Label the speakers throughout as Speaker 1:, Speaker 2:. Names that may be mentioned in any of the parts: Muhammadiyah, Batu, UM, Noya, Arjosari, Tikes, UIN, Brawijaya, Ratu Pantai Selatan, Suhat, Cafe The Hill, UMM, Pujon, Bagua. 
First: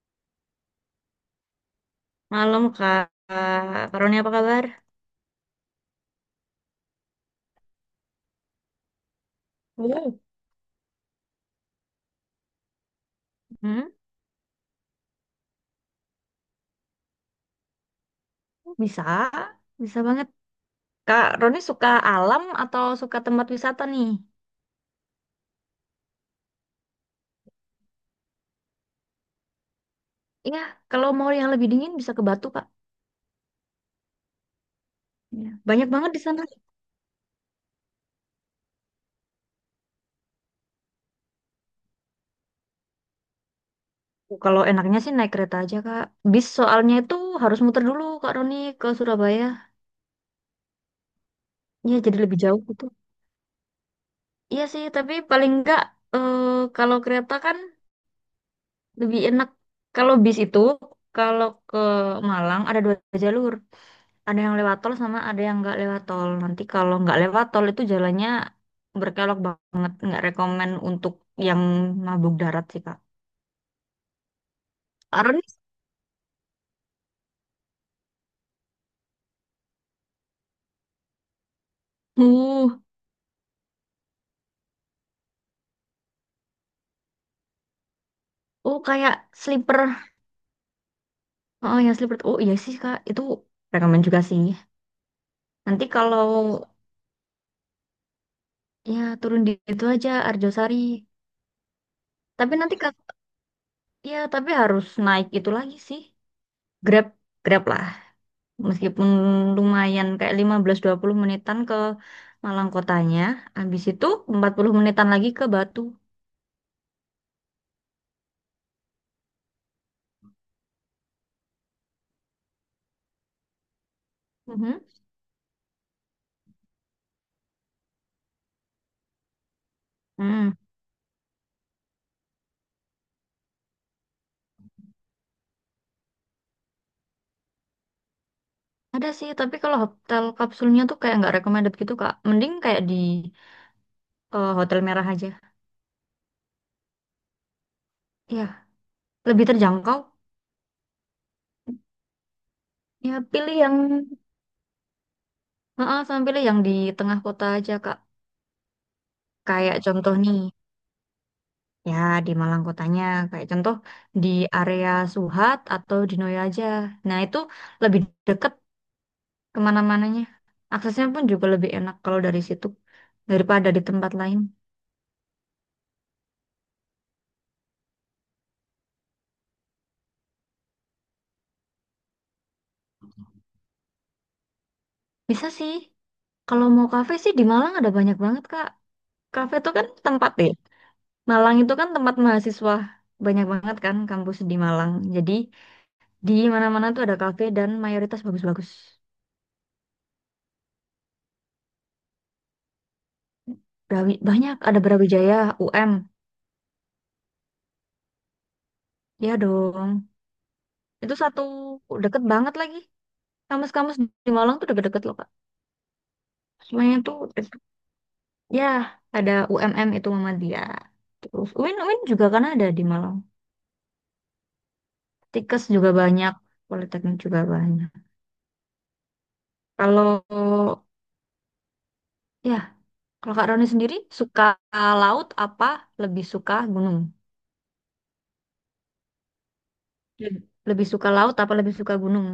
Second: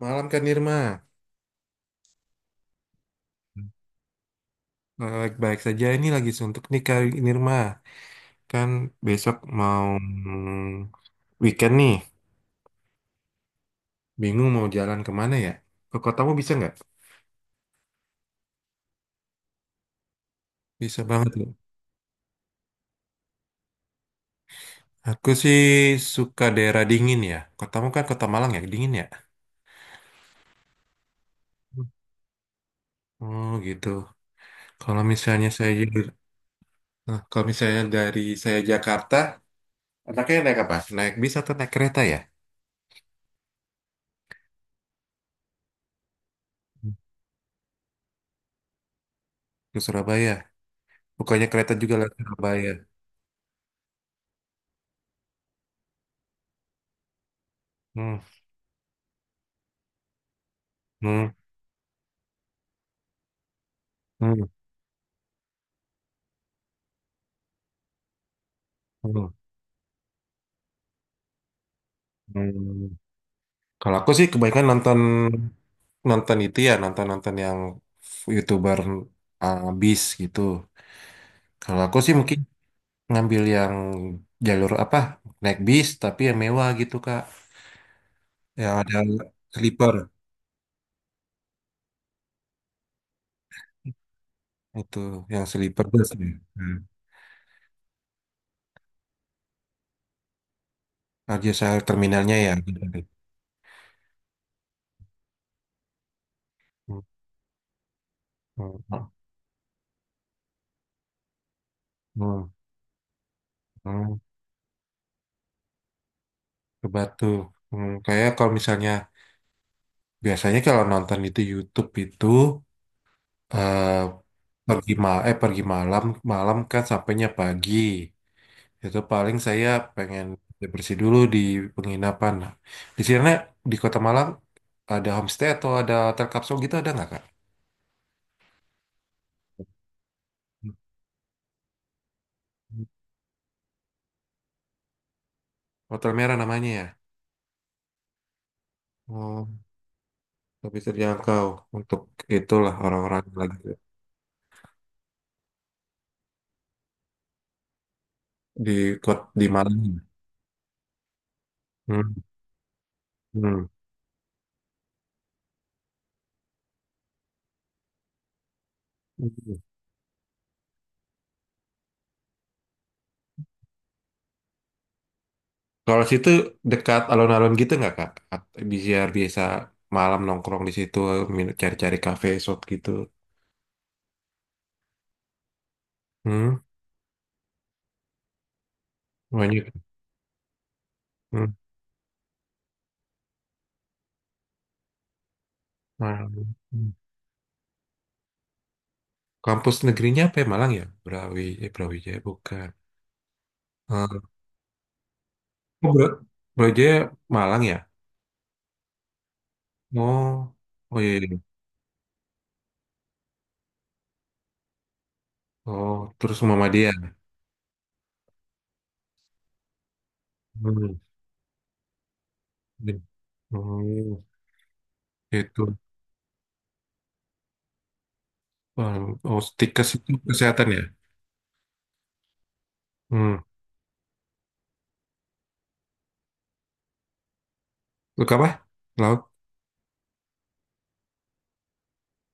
Speaker 1: Malam Kak Nirma.
Speaker 2: Malam Kak, Kak Roni apa kabar?
Speaker 1: Baik-baik saja, ini lagi suntuk nih Kak Nirma. Kan besok mau
Speaker 2: Hmm.
Speaker 1: weekend nih,
Speaker 2: Hmm?
Speaker 1: bingung mau jalan kemana ya? Ke kotamu bisa nggak?
Speaker 2: Bisa, bisa banget.
Speaker 1: Bisa
Speaker 2: Kak
Speaker 1: banget loh.
Speaker 2: Roni suka alam atau suka tempat wisata nih?
Speaker 1: Aku sih suka daerah dingin ya. Kotamu kan kota Malang ya, dingin ya?
Speaker 2: Iya, kalau mau yang lebih dingin bisa ke Batu Kak.
Speaker 1: Oh gitu. Kalau misalnya
Speaker 2: Iya.
Speaker 1: saya,
Speaker 2: Banyak banget di sana.
Speaker 1: nah, kalau misalnya dari saya Jakarta, anaknya naik apa? Naik bis atau naik kereta ya?
Speaker 2: Kalau enaknya sih naik kereta aja Kak. Bis soalnya itu harus muter dulu Kak Roni ke Surabaya.
Speaker 1: Ke Surabaya. Bukannya kereta juga
Speaker 2: Iya,
Speaker 1: lewat
Speaker 2: jadi lebih jauh
Speaker 1: Surabaya.
Speaker 2: gitu. Iya sih, tapi paling enggak eh, kalau kereta kan
Speaker 1: Hmm.
Speaker 2: lebih enak. Kalau bis itu,
Speaker 1: Hmm.
Speaker 2: kalau ke Malang ada dua jalur. Ada
Speaker 1: Hmm.
Speaker 2: yang lewat tol sama ada yang nggak lewat tol. Nanti kalau nggak lewat tol itu jalannya
Speaker 1: Hmm.
Speaker 2: berkelok banget, nggak rekomen untuk yang mabuk darat sih
Speaker 1: Hmm.
Speaker 2: Kak.
Speaker 1: Kalau aku sih kebanyakan nonton,
Speaker 2: Karena
Speaker 1: nonton itu ya nonton-nonton yang YouTuber bis gitu. Kalau aku sih mungkin
Speaker 2: uh,
Speaker 1: ngambil yang jalur apa, naik bis tapi yang mewah gitu Kak. Yang
Speaker 2: oh
Speaker 1: ada
Speaker 2: kayak sleeper,
Speaker 1: sleeper,
Speaker 2: oh ya sleeper, oh iya sih Kak, itu rekomen juga sih.
Speaker 1: itu yang
Speaker 2: Nanti
Speaker 1: sleeper bus ya.
Speaker 2: kalau
Speaker 1: Hmm.
Speaker 2: ya turun di itu aja Arjosari,
Speaker 1: Aja saya terminalnya ya,
Speaker 2: tapi nanti
Speaker 1: gitu.
Speaker 2: Kak, ya tapi harus naik itu lagi sih,
Speaker 1: Hmm.
Speaker 2: Grab, Grab lah.
Speaker 1: Hmm.
Speaker 2: Meskipun lumayan kayak 15 20 menitan ke
Speaker 1: Hmm.
Speaker 2: Malang kotanya, habis itu
Speaker 1: Hmm.
Speaker 2: 40 menitan lagi ke Batu.
Speaker 1: Ke Batu. Hmm. Kayak kalau misalnya biasanya kalau nonton itu YouTube itu, eh
Speaker 2: Mhm.
Speaker 1: pergi ma eh, pergi malam, malam kan sampainya pagi, itu paling saya pengen
Speaker 2: Hmm.
Speaker 1: bersih dulu di penginapan. Nah, di sini di Kota Malang ada homestay atau ada hotel kapsul gitu, ada nggak Kak?
Speaker 2: Ada sih, tapi kalau hotel kapsulnya tuh kayak nggak recommended gitu, Kak. Mending kayak
Speaker 1: Hmm.
Speaker 2: di Hotel Merah aja.
Speaker 1: Hotel merah namanya ya.
Speaker 2: Iya, lebih
Speaker 1: Oh,
Speaker 2: terjangkau.
Speaker 1: lebih terjangkau untuk itulah,
Speaker 2: Ya,
Speaker 1: orang-orang yang
Speaker 2: pilih
Speaker 1: lagi
Speaker 2: yang, heeh, sama pilih yang di tengah kota aja, Kak.
Speaker 1: di di
Speaker 2: Kayak
Speaker 1: Malang.
Speaker 2: contoh nih, ya
Speaker 1: Hmm.
Speaker 2: di Malang kotanya, kayak
Speaker 1: Hmm.
Speaker 2: contoh di area Suhat atau di Noya aja. Nah, itu lebih deket kemana-mananya. Aksesnya pun juga lebih enak kalau dari situ daripada di tempat lain.
Speaker 1: Kalau situ dekat alun-alun gitu nggak Kak? Biar biasa malam nongkrong di situ, cari-cari kafe, shop gitu.
Speaker 2: Bisa sih.
Speaker 1: Hmm,
Speaker 2: Kalau mau kafe sih di Malang ada banyak banget, Kak. Kafe
Speaker 1: banyak.
Speaker 2: itu kan tempat ya.
Speaker 1: Hmm,
Speaker 2: Malang itu kan tempat mahasiswa. Banyak banget kan kampus di Malang. Jadi di
Speaker 1: Malang.
Speaker 2: mana-mana
Speaker 1: Hmm.
Speaker 2: tuh ada kafe dan mayoritas bagus-bagus.
Speaker 1: Kampus negerinya apa ya? Malang ya? Brawijaya bukan. Eh,
Speaker 2: Banyak, ada Brawijaya, UM.
Speaker 1: oh, Brawijaya Malang ya?
Speaker 2: Ya dong.
Speaker 1: Oh, oh
Speaker 2: Itu
Speaker 1: iya, iya.
Speaker 2: satu deket banget lagi. Kampus-kampus di Malang tuh deket-deket loh, Kak.
Speaker 1: Oh, terus
Speaker 2: Semuanya
Speaker 1: Muhammadiyah.
Speaker 2: tuh, ya, ada UMM itu Muhammadiyah.
Speaker 1: Hmm.
Speaker 2: Terus UIN UIN juga kan ada di Malang.
Speaker 1: Hmm,
Speaker 2: Tikes
Speaker 1: itu.
Speaker 2: juga banyak, Politeknik juga banyak.
Speaker 1: Oh, oh, stikes itu
Speaker 2: Kalau
Speaker 1: kesehatan ya?
Speaker 2: ya, kalau
Speaker 1: Hmm.
Speaker 2: Kak Roni sendiri suka laut apa lebih suka gunung?
Speaker 1: Lu apa? Laut?
Speaker 2: Leb- Lebih suka laut apa lebih suka gunung?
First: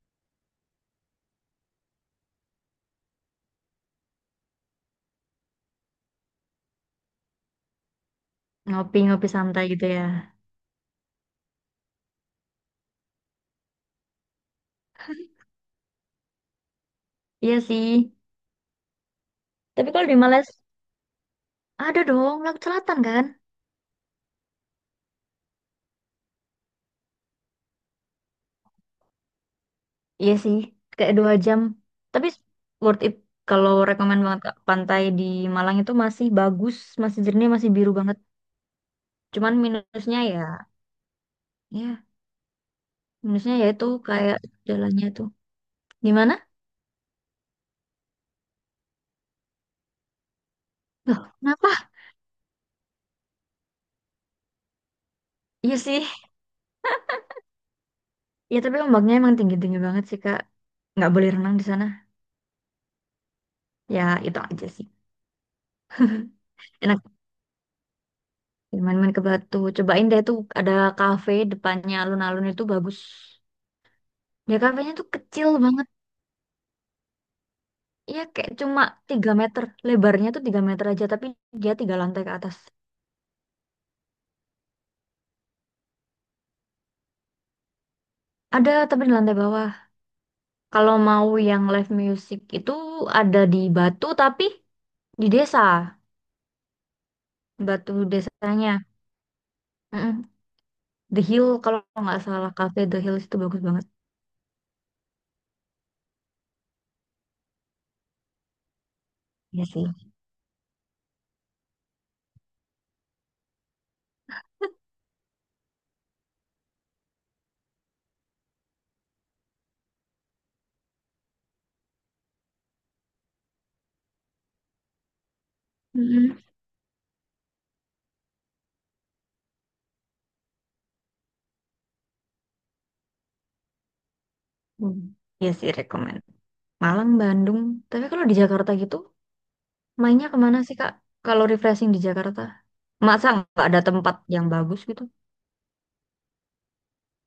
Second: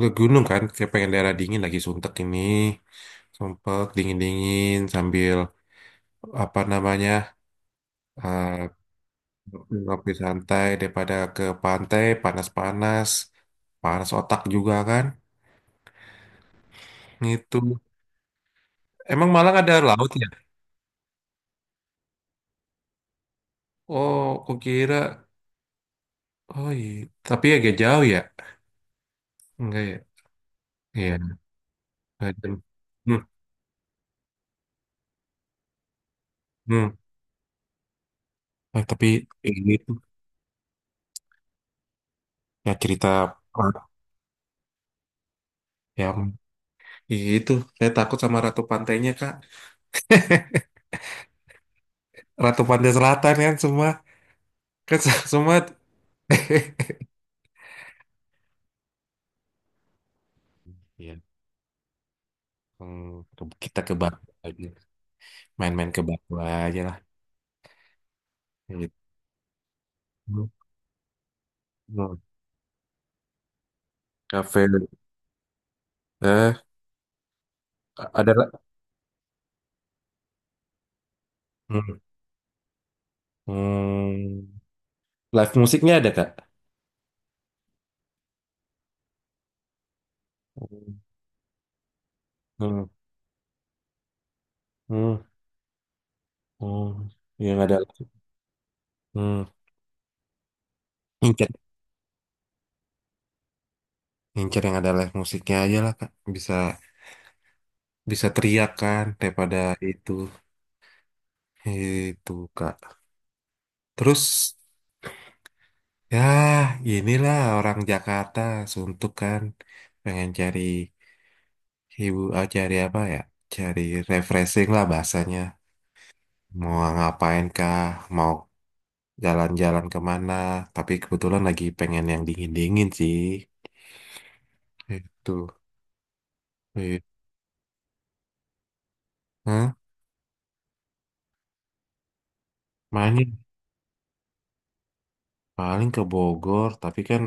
Speaker 1: Ke gunung kan, saya pengen daerah dingin lagi suntek ini. Sumpek, dingin-dingin sambil apa namanya, eh,
Speaker 2: Ngopi-ngopi santai gitu ya.
Speaker 1: ngopi santai daripada ke pantai panas-panas, panas otak juga kan itu,
Speaker 2: Iya sih.
Speaker 1: emang Malang ada
Speaker 2: Tapi kalau
Speaker 1: laut
Speaker 2: di
Speaker 1: ya?
Speaker 2: Malaysia ada dong laut selatan kan?
Speaker 1: Oh aku kira, oh iya, tapi agak jauh ya, enggak ya,
Speaker 2: Iya sih, kayak
Speaker 1: iya,
Speaker 2: 2 jam. Tapi
Speaker 1: enggak jauh.
Speaker 2: worth it
Speaker 1: Hmm.
Speaker 2: kalau rekomen banget Kak. Pantai di Malang itu masih bagus,
Speaker 1: Hmm.
Speaker 2: masih jernih, masih biru banget.
Speaker 1: Tapi
Speaker 2: Cuman
Speaker 1: ini tuh,
Speaker 2: ya
Speaker 1: ya cerita,
Speaker 2: minusnya ya itu kayak jalannya tuh.
Speaker 1: ya
Speaker 2: Gimana?
Speaker 1: itu saya takut sama ratu pantainya kak
Speaker 2: Loh, kenapa?
Speaker 1: Ratu Pantai Selatan kan semua kan semua.
Speaker 2: Iya sih. Ya tapi ombaknya emang tinggi-tinggi banget sih, Kak. Nggak
Speaker 1: Iya.
Speaker 2: boleh renang di sana.
Speaker 1: Hmm, kita ke
Speaker 2: Ya
Speaker 1: Bagua
Speaker 2: itu
Speaker 1: aja.
Speaker 2: aja sih.
Speaker 1: Main-main ke Bagua aja lah.
Speaker 2: Enak
Speaker 1: Gitu.
Speaker 2: main-main ke Batu. Cobain deh tuh
Speaker 1: Hmm.
Speaker 2: ada kafe depannya alun-alun itu bagus. Ya
Speaker 1: Cafe.
Speaker 2: kafenya tuh kecil banget.
Speaker 1: Eh,
Speaker 2: Iya
Speaker 1: ada lah.
Speaker 2: kayak cuma 3 meter. Lebarnya tuh 3 meter aja tapi dia tiga
Speaker 1: Hmm.
Speaker 2: lantai ke atas.
Speaker 1: Hmm. Live musiknya ada, Kak?
Speaker 2: Ada tapi di lantai bawah. Kalau mau yang live music itu
Speaker 1: Hmm.
Speaker 2: ada di Batu tapi
Speaker 1: Hmm.
Speaker 2: di desa.
Speaker 1: Hmm. Yang ada.
Speaker 2: Batu desanya.
Speaker 1: Hmm.
Speaker 2: Mm-mm. The Hill
Speaker 1: Incer,
Speaker 2: kalau nggak salah Cafe The Hill itu bagus banget.
Speaker 1: incer yang ada live musiknya aja lah, Kak. Bisa, bisa teriak kan daripada
Speaker 2: Iya sih.
Speaker 1: itu. Itu, Kak. Terus, ya, inilah orang Jakarta suntuk kan. Pengen cari ibu, ah, cari apa ya? Cari refreshing lah bahasanya.
Speaker 2: Mm-mm.
Speaker 1: Mau ngapain kah? Mau jalan-jalan kemana? Tapi kebetulan lagi pengen yang dingin-dingin sih.
Speaker 2: Hmm.
Speaker 1: Itu.
Speaker 2: Iya sih rekomend.
Speaker 1: Iya.
Speaker 2: Malang, Bandung. Tapi kalau di Jakarta gitu,
Speaker 1: Hah?
Speaker 2: mainnya kemana sih Kak? Kalau refreshing di Jakarta, masa
Speaker 1: Main
Speaker 2: nggak ada tempat yang bagus gitu?
Speaker 1: paling ke Bogor. Tapi kan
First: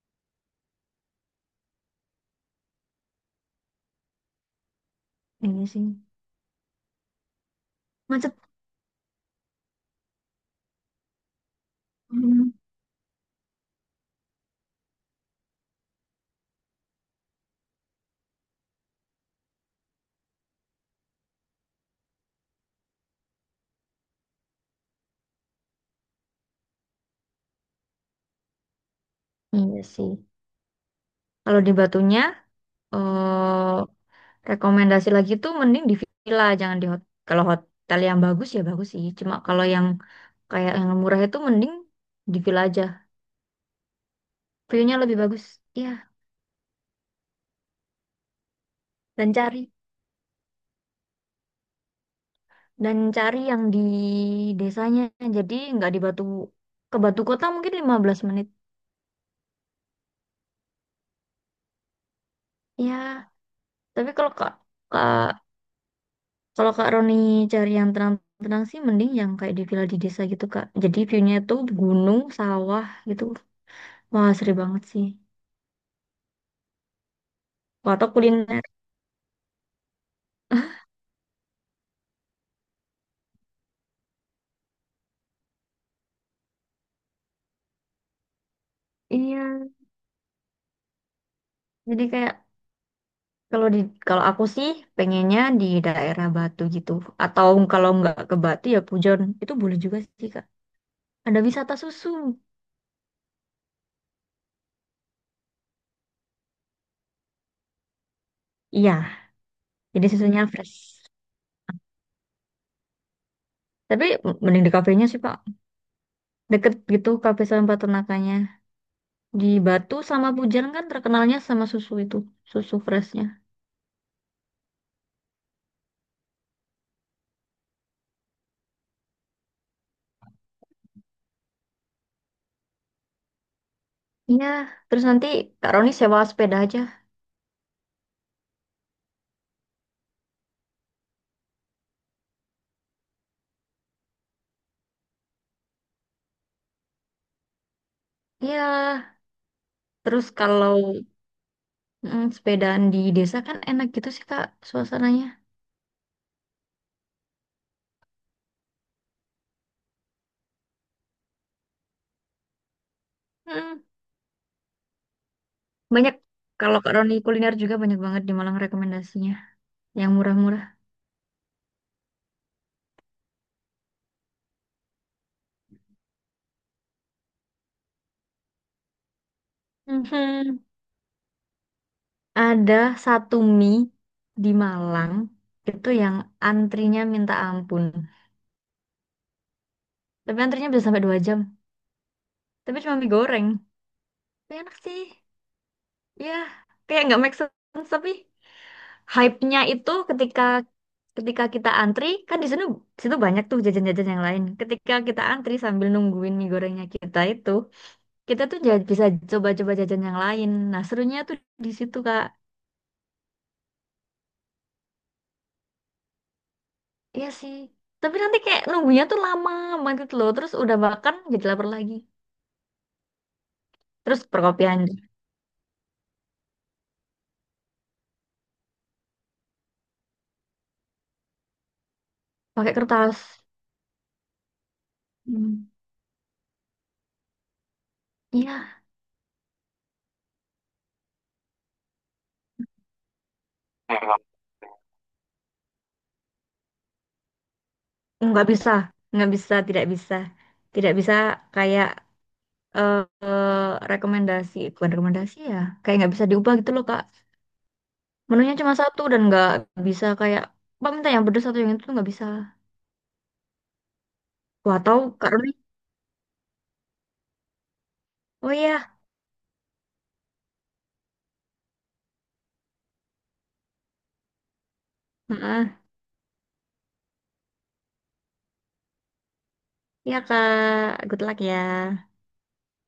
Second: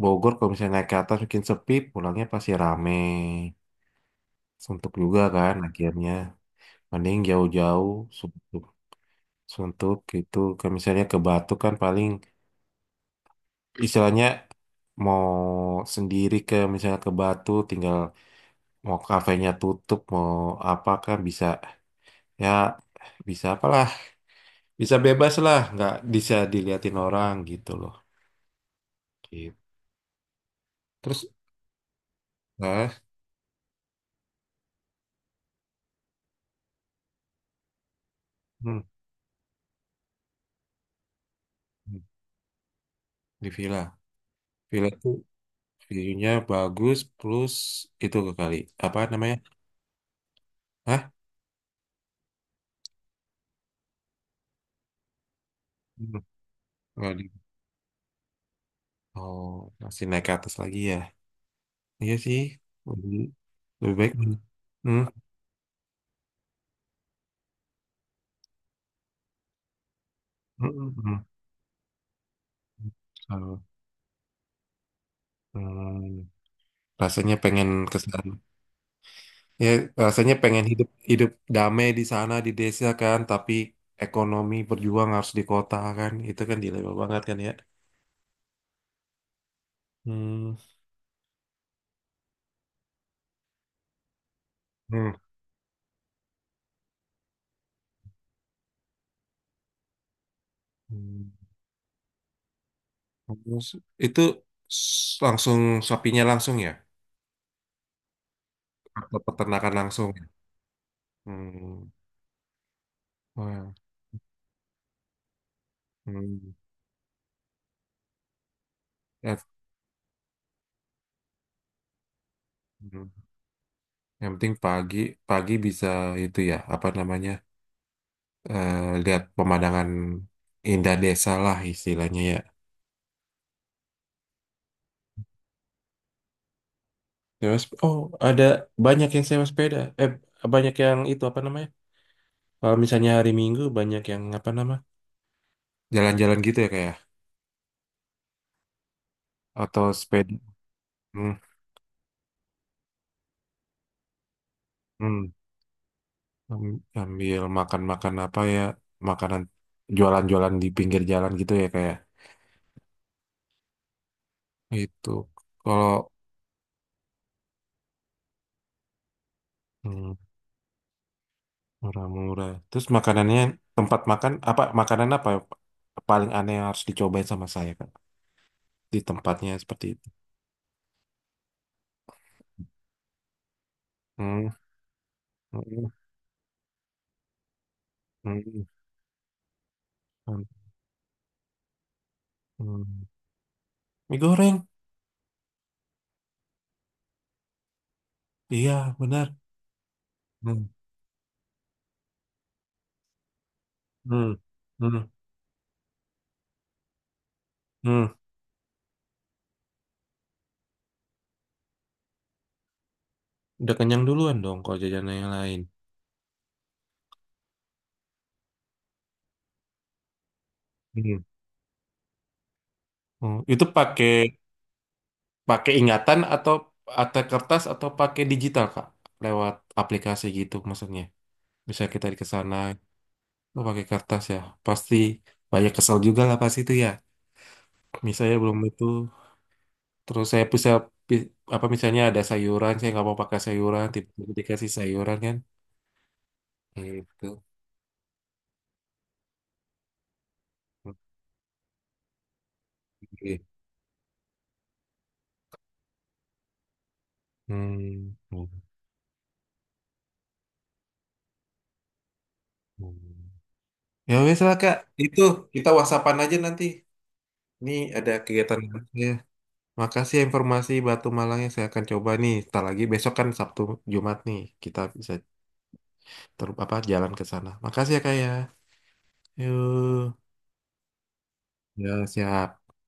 Speaker 1: Bogor kalau misalnya naik ke atas mungkin sepi, pulangnya pasti rame. Suntuk juga kan
Speaker 2: Iya sih.
Speaker 1: akhirnya. Mending jauh-jauh.
Speaker 2: Macet.
Speaker 1: Suntuk gitu ke misalnya ke Batu kan paling
Speaker 2: Mm.
Speaker 1: istilahnya mau sendiri ke misalnya ke Batu tinggal, mau kafenya tutup mau apa kan bisa, ya bisa apalah, bisa bebas lah nggak bisa diliatin orang gitu loh, gitu.
Speaker 2: Iya sih.
Speaker 1: Terus
Speaker 2: Kalau di Batunya,
Speaker 1: nah,
Speaker 2: eh rekomendasi lagi tuh mending di villa, jangan di hotel. Kalau hotel yang bagus ya
Speaker 1: hmm,
Speaker 2: bagus sih. Cuma kalau yang kayak yang murah itu mending
Speaker 1: hmm,
Speaker 2: di villa aja.
Speaker 1: di villa, villa
Speaker 2: View-nya
Speaker 1: tuh
Speaker 2: lebih bagus ya
Speaker 1: view-nya bagus plus itu ke kali apa
Speaker 2: dan
Speaker 1: namanya.
Speaker 2: cari
Speaker 1: Hah?
Speaker 2: dan cari yang di desanya jadi nggak di
Speaker 1: Hmm,
Speaker 2: Batu ke
Speaker 1: nggak
Speaker 2: Batu
Speaker 1: di-,
Speaker 2: Kota mungkin 15 menit.
Speaker 1: oh, masih naik ke atas lagi ya. Iya sih, lebih,
Speaker 2: Ya
Speaker 1: lebih
Speaker 2: tapi
Speaker 1: baik. Hmm. Hmm.
Speaker 2: kak kalau kak Roni cari yang tenang-tenang sih mending yang kayak di villa di desa gitu kak jadi
Speaker 1: Mm-mm.
Speaker 2: view-nya tuh gunung sawah gitu
Speaker 1: So,
Speaker 2: wah seru banget sih.
Speaker 1: hmm, rasanya pengen
Speaker 2: Wah,
Speaker 1: ke
Speaker 2: atau
Speaker 1: sana.
Speaker 2: kuliner
Speaker 1: Ya, rasanya pengen hidup hidup damai di sana di desa kan, tapi ekonomi berjuang harus di kota kan. Itu kan dilema banget kan ya.
Speaker 2: Iya,
Speaker 1: Hmm.
Speaker 2: jadi kayak kalau di kalau aku sih
Speaker 1: Hmm.
Speaker 2: pengennya di daerah Batu gitu. Atau kalau nggak ke Batu ya Pujon. Itu boleh juga sih Kak.
Speaker 1: Hmm.
Speaker 2: Ada wisata susu.
Speaker 1: Terus itu, langsung sapinya langsung ya, atau
Speaker 2: Iya,
Speaker 1: peternakan
Speaker 2: jadi
Speaker 1: langsung ya?
Speaker 2: susunya fresh.
Speaker 1: Hmm. Wah.
Speaker 2: Tapi mending di kafenya sih, Pak.
Speaker 1: Hmm.
Speaker 2: Deket gitu kafe sama peternakannya.
Speaker 1: Ya,
Speaker 2: Di Batu sama Pujan kan terkenalnya sama susu itu, susu
Speaker 1: hmm.
Speaker 2: freshnya.
Speaker 1: Yang penting pagi, pagi bisa itu ya, apa namanya? eh, lihat pemandangan indah desa lah istilahnya ya.
Speaker 2: Iya, terus nanti Kak Roni sewa sepeda aja.
Speaker 1: Sewa oh, ada banyak yang sewa sepeda. Eh, banyak yang itu apa namanya? Kalau misalnya hari Minggu banyak yang apa nama? Jalan-jalan gitu ya kayak,
Speaker 2: Iya,
Speaker 1: atau
Speaker 2: terus
Speaker 1: sepeda.
Speaker 2: kalau
Speaker 1: Hmm,
Speaker 2: sepedaan di desa kan enak gitu sih, Kak,
Speaker 1: hmm.
Speaker 2: suasananya.
Speaker 1: Ambil makan-makan apa ya? Makanan jualan-jualan di pinggir jalan gitu ya kayak.
Speaker 2: Mm,
Speaker 1: Itu kalau
Speaker 2: banyak, kalau Kak Roni kuliner juga banyak banget di Malang rekomendasinya. Yang
Speaker 1: hmm,
Speaker 2: murah-murah.
Speaker 1: murah-murah. Terus makanannya, tempat makan apa, makanan apa paling aneh yang harus dicobain sama saya Kak, di tempatnya seperti itu.
Speaker 2: Mhm. Ada satu mie
Speaker 1: Hmm,
Speaker 2: di Malang
Speaker 1: hmm,
Speaker 2: itu yang antrinya minta ampun.
Speaker 1: hmm,
Speaker 2: Tapi
Speaker 1: hmm,
Speaker 2: antrinya bisa sampai 2 jam. Tapi cuma
Speaker 1: hmm.
Speaker 2: mie goreng.
Speaker 1: Mie
Speaker 2: Tapi
Speaker 1: goreng,
Speaker 2: enak sih. Ya, kayak nggak make sense. Tapi
Speaker 1: iya benar.
Speaker 2: hype-nya itu ketika
Speaker 1: Hmm,
Speaker 2: ketika kita antri, kan di sana di situ banyak tuh jajan-jajan yang
Speaker 1: hmm,
Speaker 2: lain. Ketika
Speaker 1: hmm,
Speaker 2: kita antri sambil nungguin mie gorengnya kita itu,
Speaker 1: hmm.
Speaker 2: kita tuh bisa coba-coba jajan yang lain. Nah, serunya tuh di situ, Kak.
Speaker 1: Udah kenyang duluan dong kalau jajanan yang lain.
Speaker 2: Iya sih. Tapi nanti kayak nunggunya tuh lama banget gitu loh. Terus udah makan
Speaker 1: Hmm.
Speaker 2: jadi lapar lagi.
Speaker 1: Hmm. Itu pakai,
Speaker 2: Terus perkopian
Speaker 1: pakai ingatan atau kertas atau pakai digital Kak? Lewat aplikasi gitu maksudnya. Bisa kita di kesana,
Speaker 2: pakai kertas.
Speaker 1: oh, pakai kertas ya. Pasti
Speaker 2: Hmm.
Speaker 1: banyak kesel juga lah pasti itu ya. Misalnya belum
Speaker 2: Iya,
Speaker 1: itu. Terus saya bisa pi- apa, misalnya ada sayuran, saya nggak mau pakai sayuran, tiba-tiba dikasih sayuran kan? Gitu.
Speaker 2: nggak bisa, nggak bisa, tidak bisa, tidak bisa kayak eh
Speaker 1: Oke.
Speaker 2: rekomendasi, bukan rekomendasi ya. Kayak nggak bisa diubah gitu loh Kak.
Speaker 1: Hmm.
Speaker 2: Menunya cuma satu dan nggak bisa kayak Pak minta yang pedes atau yang itu tuh nggak bisa.
Speaker 1: Hmm. Ya wes lah Kak,
Speaker 2: Wah tahu
Speaker 1: itu
Speaker 2: Kak Roni.
Speaker 1: kita whatsappan aja nanti. Ini ada
Speaker 2: Oh
Speaker 1: kegiatan
Speaker 2: iya,
Speaker 1: ya. Makasih ya informasi Batu Malangnya, saya akan coba nih. Setelah lagi besok kan Sabtu, Jumat nih kita bisa
Speaker 2: heeh.
Speaker 1: ter apa jalan ke sana. Makasih ya Kak ya. Yuk.
Speaker 2: Iya Kak, good luck ya.
Speaker 1: Ya siap.